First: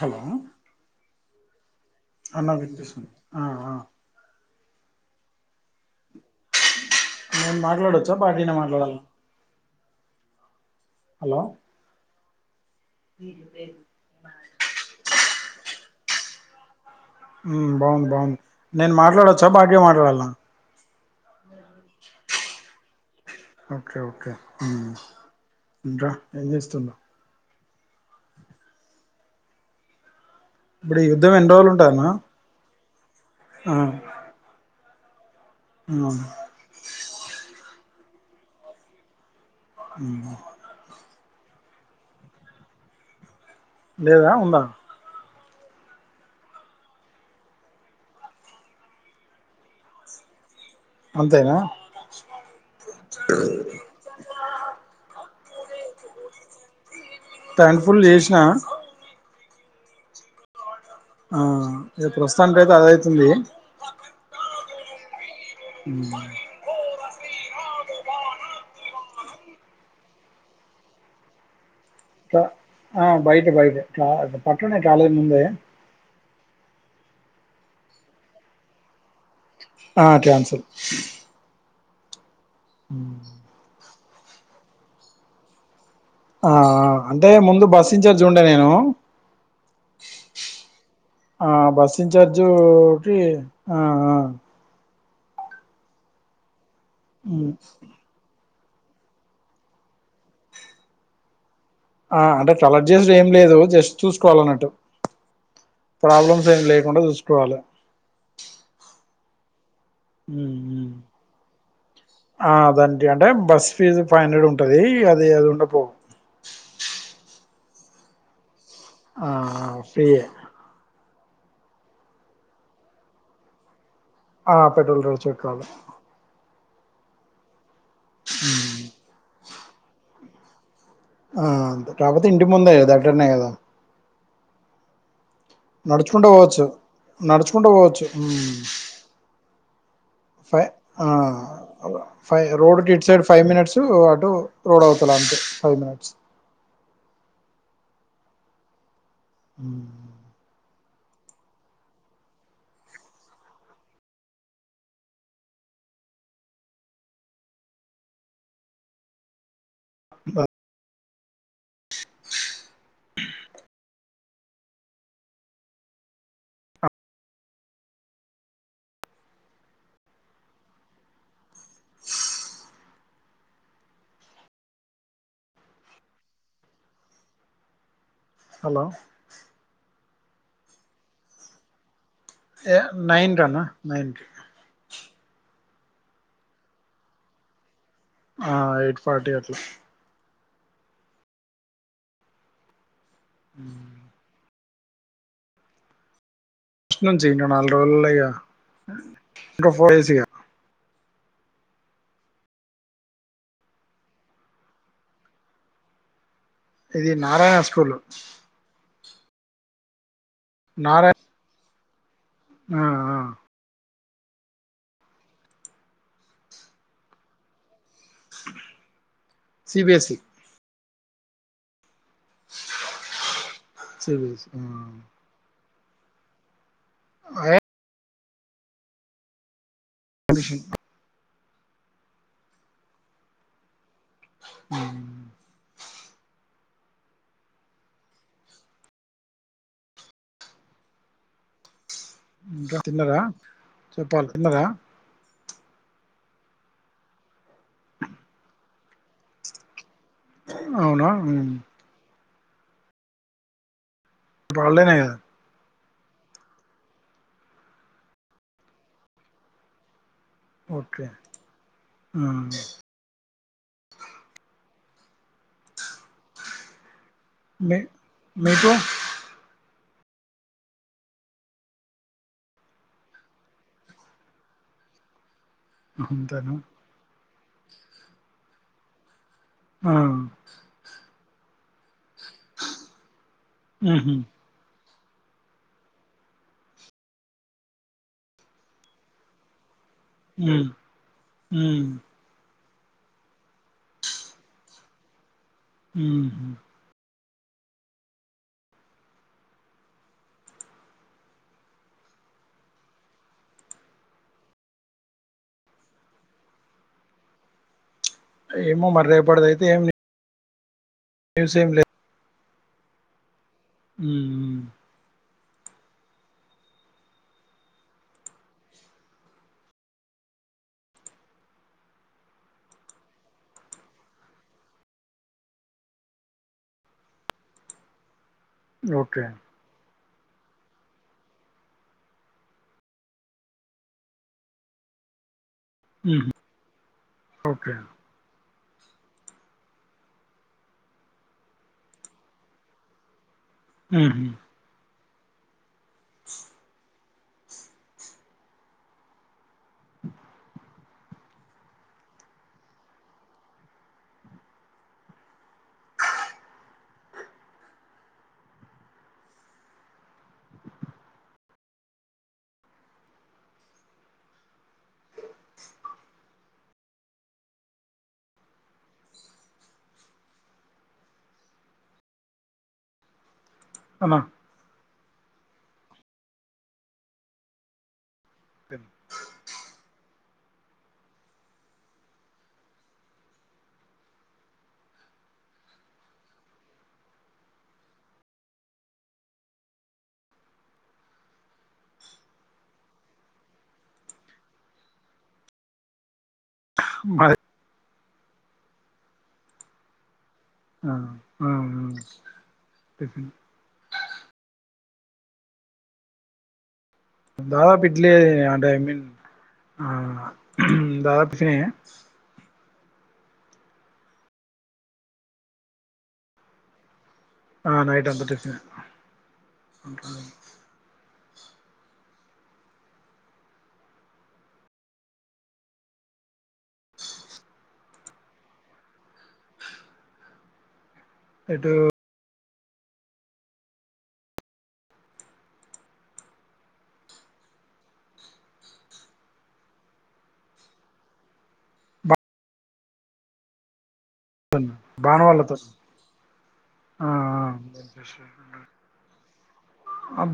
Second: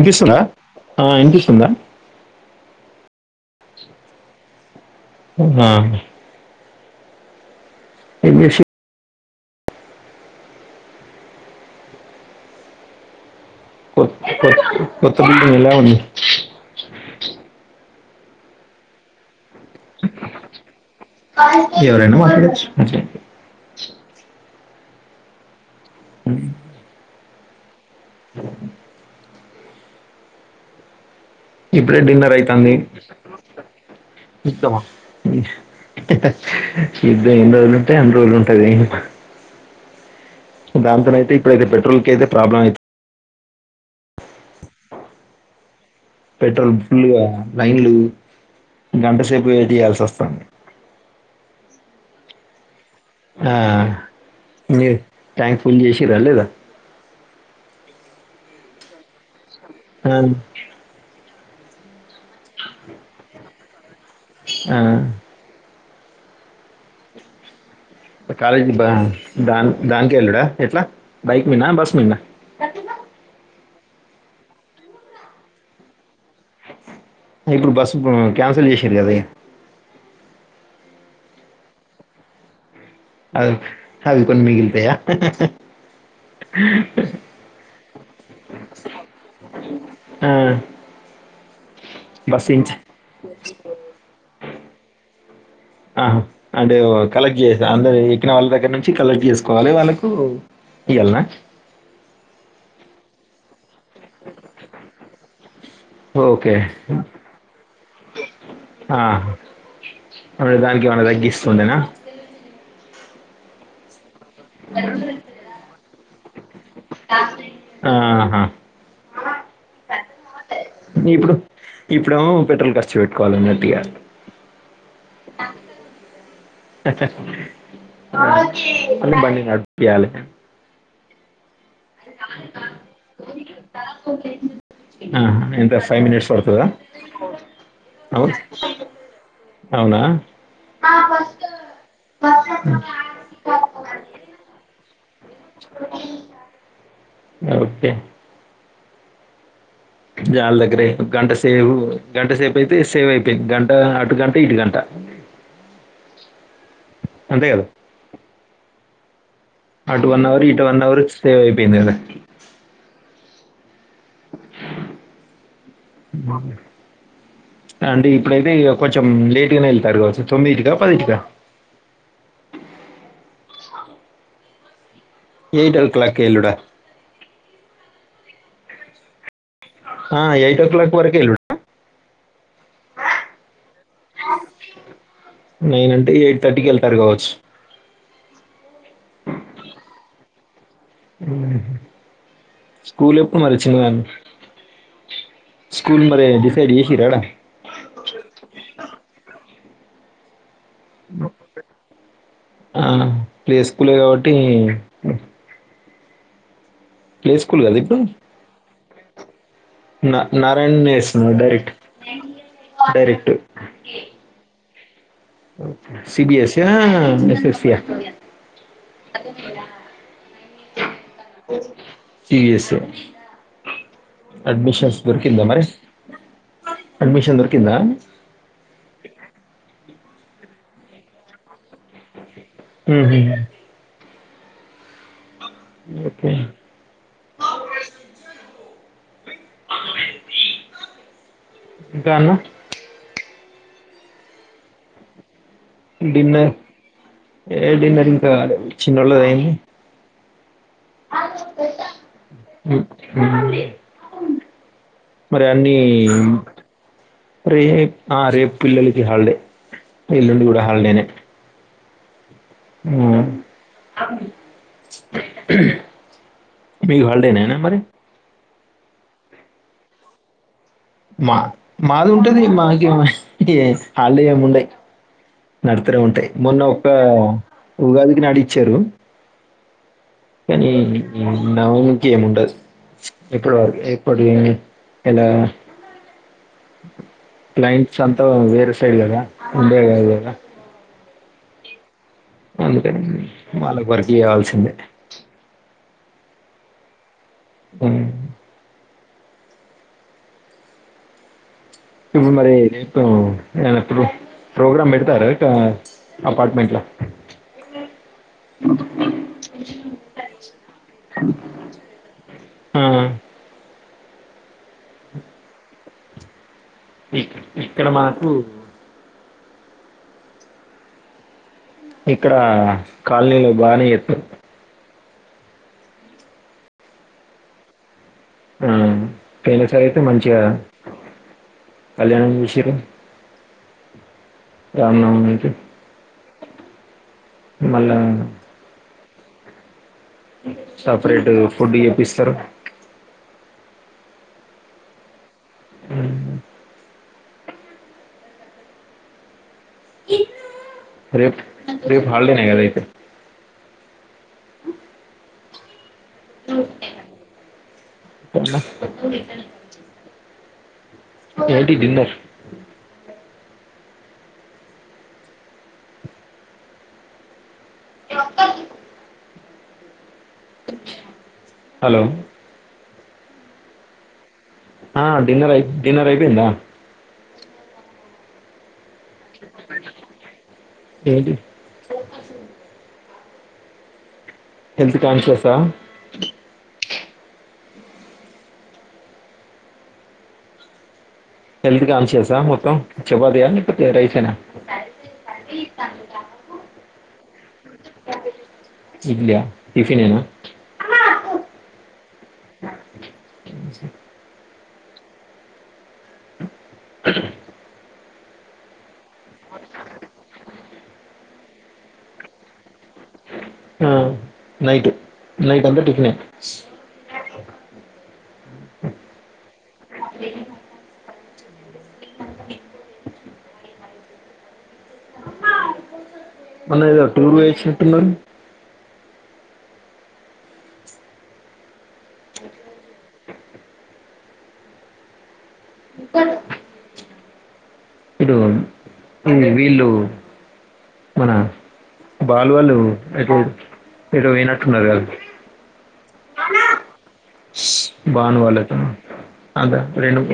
Hello ఆ ఇనిపిస్తుందా అన్న వినిపిస్తుంది ఆ ఆ ఊహ నేను మాట్లాడొచ్చా బాడినే మాట్లాడాల హలో మీరు పేరు కొత్త [inaudible] ఎలా ఉంది మ్మ్ బాగుంది బాగుంది నేను మాట్లాడొచ్చా భాగ్య మాట్లాడాల్నా ఎవరైనా మాట్లాడచ్చు ఓకే ఓకే మ్మ్ ఇంక ఏం చేస్తున్నవ్ బ్రేబ్ ఇప్పుడే డిన్నర్ అయితాంది ఆ ఇస్తమా ఆ ఇద్ద ఎన్ని రోలు అన్ని రోజులు ఉంటది ఊహు దాంతోనైతే ఇప్పుడైతే పెట్రోల్ కి అయితే ప్రాబ్లం అయిత లేదా ఉందా పెట్రోల్ ఫుల్గా లైన్లు గంటసేపు వేట్ చేయాల్సి వస్తాంది అంతేనా ఆ మీర్ ట్యాంక్ ఫుల్ చేసిర్ర లేదా ట్యాంక్ ఫుల్ చేసిన అ ఆ ఇ ప్రస్తుతానికైతే అదైతుంది ఆ ఉమ్ కాలేజ్ దాన్ దాన్ దాన్కే ఎళుడా ఎట్లా బైక్ మీనా బస్ మీనా ఆ బైట బైటే ట్ల పట్లోనే కాలే ముందే ఇప్పుడు బస్సు క్యాన్సిల్ చేసిర్రు గాది ఆ క్యాన్సల్ అవి అవి కొన్ని మిగిల్తాయా ఆ అంటే ముందు బస్సు ఇంచార్జ్ ఉండే నేను ఆ ఆ బస్ ఇంచార్జ్ బస్ ఇంచ్ కి ఆఆ ఆ అంటే కలెక్ట్ మ్ చేయొచ్చా అందరు ఎక్కిన వాళ్ళ దగ్ దగ్గర నుంచి కలెక్ట్ చేసుకోవాలి వాళ్ళకు ఇయాలనా ఆ అంటే కలెక్ట్ చేసుడు ఏం లేదు జస్ట్ చూసుకోవాల అన్నట్టు ప్రాబ్లమ్స్ ఓకే ఏమి లేకుండా చూసుకోవాలే మరే దానికి ఏమన్నా తగ్గిస్తుండేనా ఆ దానికి అంటే బస్ ఫీజు ఫైవ్ హండ్రెడ్ ఉంటుంది అది అది ఉండ పోవు ఆహా ఆ ఫ్రీయే ఇప్పుడు ఇప్పుడేమో పెట్రోల్ ఖర్చు పెట్టుకోవాల అన్నట్టుగా ఆ పెట్రోల్ ఖర్చు పెట్టుకోవాలి ఆ బండి నడిపియ్యాలి ఆ కాపోతే ఇంటి ముందే దగ్గరనే కదా ఎంత ఫైవ్ మనిట్స్ నడుచుకుంటూ పడుతదా పోవచ్చు నడుచుకుంటూ పోవచ్చు ఆ అవునా ఫైవ్ ఆ ఫైవ్ రోడ్ ఇటు సైడ్ ఫైవ్ మినిట్స్ అటు రోడ్ అవు అంతే ఫైవ్ మినిట్స్ ఓకే హామ్ జాల దగ్గరే గంట సేవు గంట సేపు అయితే సేవ్ అయిపోయింది గంట అటు గంట ఇటు గంట అంతే కదా అటు వన్ అవర్ ఇటు వన్ అవర్ సేవ్ అయిపోయింది కదా మగ అంటే ఇప్పుడైతే కొంచెం లేటుగానే వెళ్తారు కావచ్చు తొమ్మిదింటికా పదింటికా ఏయిట్ ఓ క్లాక్ ఎల్లుడా హలో ఆ ఎయిట్ ఓ క్లాక్ వరకు ఎల్లుడా ఏ నైన్ అన్నా నైన్ కి నైన్ అంటే ఎయిట్ థర్టీకి వెళ్తారు కావచ్చు ఎయిట్ ఫార్టీ అట్లా స్కూల్ ఎప్పుడు మరి చిన్నదాని స్కూల్ మరే నాలుగు రోజులల్లయిగా ఇంక ఫోర్ డేస్ ఇగ ఆ ప్లే స్కూలే కాబట్టి ఇది ప్లే నారాయణ స్కూల్ గదా స్కూలు నారాయణ వేస్తున్నారు డైరెక్ట్ డైరెక్ట్ ఓకే సీబీఎస్ యా ఎస్ఎస్సి ఆ అదే సిబిఎస్ఈ [unintelligible] సీబీఎస్ఈ ఆ సిబిఎస్ఈ అడ్మిషన్స్ దొరికిందా మరి అడ్మిషన్ దొరికిందా అడ్మిషన్ ఉహూ ఉ ఓకే అవు [unintelligible] ఇంకా తిన్నరా చెప్పాలి తిన్నరా డిన్నర్ ఏ డిన్నర్ ఇంకా కాలేదు చిన్నోళ్లది అయింది అవునా ఉమ్, ఉమ్. పర్లేదు కద మరి అన్నీ రే ఆ రేపు పిల్లలకి హల్ిడే ఎల్లుండి కూడా హాలిడేనే అ ఆ మీక్కూడా హాలిడే నానా మీ మరి మీకు మా మాది ఉంటది మాకు హాలిడే ఏమిండయి నడుతూనే ఉంటాయి అంతేనా మొన్న ఒక్క ఉగాదికి నాటిచ్చారు ఆ కానీవుకముండ ఎప్పుడు ఉహు ఎప్పుడు ఇలా క్లైంట్స్ అంతా వేరే సైడ్ కదా ఉండే వగరా హ్మ్మ్ అందుకని వాళ్ళకు వర్క్ చేయవాల్సిందే హ అ ఇప్పుడు మరి ఇ ఎ ఎప్పుడు ప్రోగ్రామ్ పెడతార అపార్ట్మెంట్లో ఏమో మర్దేపడద అయితే ఏమి మ్యూజిమ్ లే ఆ అ ఇక్క ఇక్కడ మాకు ఇక్కడ కాలనీలో భారీ ఎత్తు ఆ ఉ ఓకే పెైన సర అయితే మంచిగా కళ్యాణం విషలు రామ్ ఉ ఓకే మళ్ళా సపరేట్ ఫుడ్ చెప్పిస్తారు హ అ రేపు రేపు హాలిడే కదా అయితే ఓకే అ ఏంటి డిన్నర్ హలో అమ ఆ డిన్నర్ అయి డిన్నర్ అయిపోందా అను ఏడి హెల్త్ కాన్షియస్ హెల్త్ కాం చేసా మొత్తం చెపాతయాపోతే రైసనా ప బస్ ఇడ్లి్యా టిఫిన్ ఏనా ఆ ఇ సార్ దా పిడ్ ఇట్ అంటే ఐన్ దదాపుిన ఆ! నైట్ నైట్ అంత టిఫని ఆ నైట్ అంత టిఫిన్ మొన్న ఏదో టూర్ వేసినట్టున్నారు ఏటు ఇడోన్ మన బాలు వాళ్ళు ఎటో ఎటో పోయినటున్నారు కాద బాను వాళ్ళతో ఆ అ భాను వాళ్ళతో. అదా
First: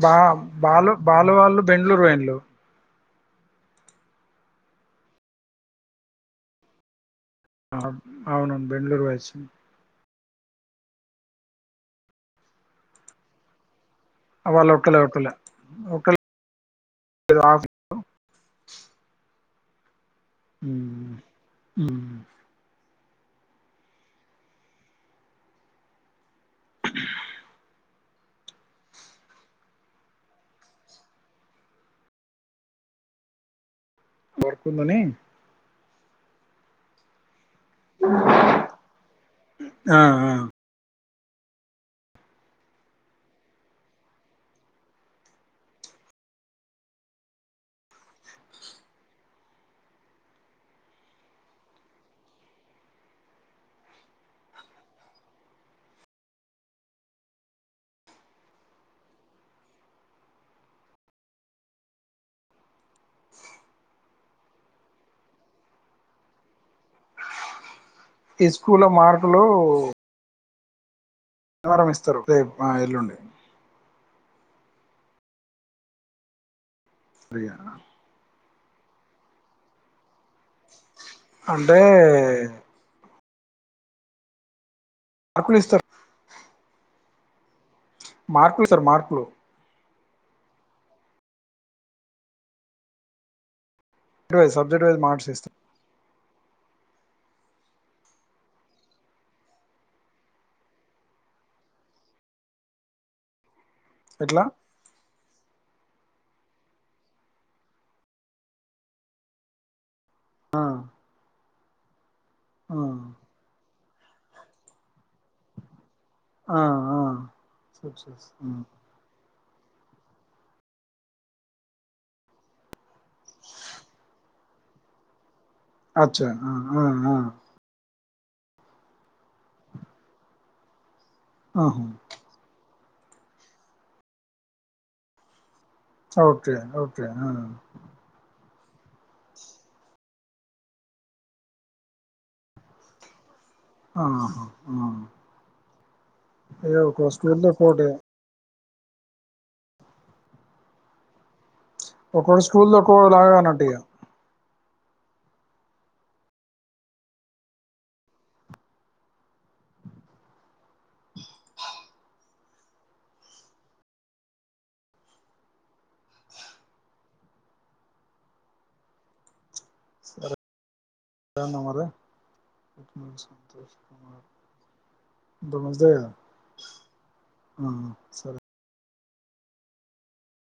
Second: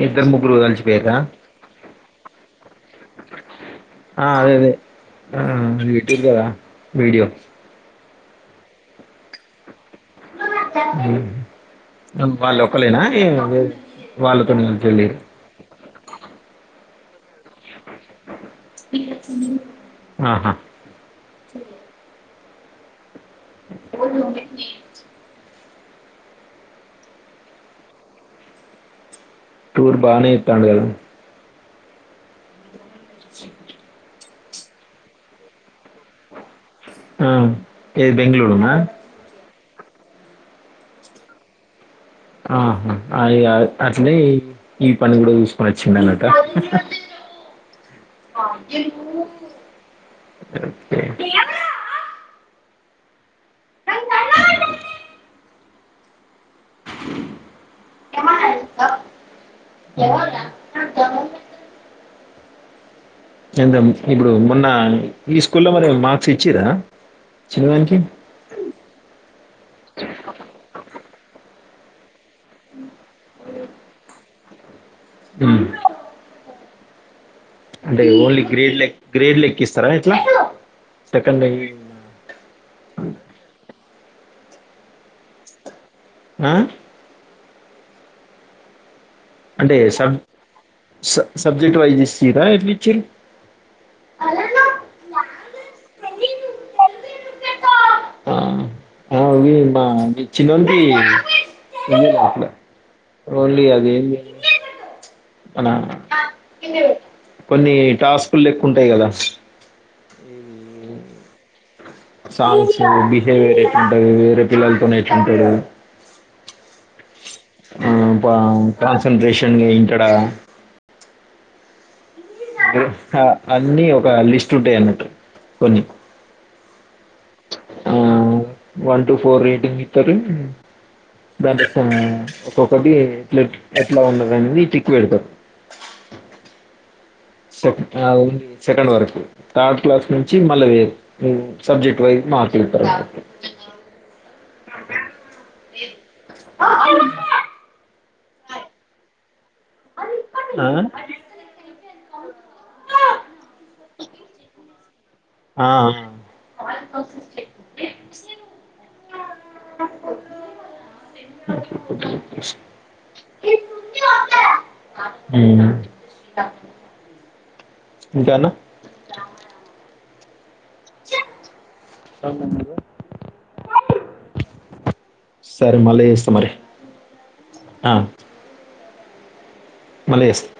బా ఇద్దరు, ముగ్గురు బాలు కలిసిపోయిర్రా? బాలు వాళ్ళు బెంగళూరు పోయిన్రు ఆ అదే అదే పెట్టిరు కదా వీడియో అవును బెంగళూరు పోయివచి వాళ్ళు ఒక్కలేనా వాళ్ళు తుని కెళ్ళి రా ఆహా ఉమ్మ్ [unintelligible] టూర్ బానే ఇతండు కదా వర్కందని ఆ ఏది బెంగళూరులోన ఆ ఆ ఆహా అ అట్నే ఈ పని కూడా చూసుకొని వచ్చింది అనట [inaudible] ఓకే ఎ ఎంత ఇప్పుడు మొన్న ఈ స్కూలో మరి మార్క్స్ ఇచ్చిరా చిన్నదానికి ఈ స్కూల మార్కులు రం ఇస్తారు రేప్ అ ఎల్లుండి ఉమ్. ఫ్రీయ అంటే ఓన్లీ గ్రేడ్ లె గ్రేడ్ లెక్కిస్తారా ఎట్లా అంటే అట్లీస్తారు ఆ మార్కులు సార్ మార్కులు అంటే సబ్ సబ్జెక్ట్ వైజ్ ఇస్థిర ఇచ్చి సబ్జెట్ వైజ్ మార్ట్స్ ఇస్తారు ఆ ఆ వి మా చిన్నోడికి ఓన్లీ అది దే ఎట్లా ల కొన్ని టాస్కులు లెక్కూ ఉంటాయి కదా ఆ సాంగ్స్ ఆ బిహేవియర్ ఎట్ ఉంటది వేరే పిల్లలతోనే ఎట్ ఉంటాడు ఆ ఆ హ్మ్ సక్సెస్ బా కాన్సంట్రేషన్ ఏ ఇంటడా అన్నీ ఒక లిస్ట్ ఉంటాయి అన్నట్టు అచ్చా అ అ అ ఆ వన్ టు ఫోర్ రేటింగ్ ఇచ్చారు దాని ఆహా ఒకొక్క ఒకటి ఎట్ల ఎట్లా ఉన్న వాణ్ణి టిక్ పెడతారు ఓకే ఓకే ఆ స ఉంది సెకండ్ వరకు థర్డ్ క్లాస్ నుంచి మళ్ళీ వేర్ సబ్జెక్ట్ వైజ్ మార్కులుతారానమాట ఆహా హ ఏ ఏ ఒక స్కూల్ కోటే ఆ ఒకో స్కూల్ ఒకోలాగానటియా ఆ [unintelligible] హ్మ్ ఇంకానా ఇంకేంటి మరి ఇంత సరే మంచిదే మళ్ళీ కదా చేస్తా మరి ఆ మళ్ళీ చేస్తా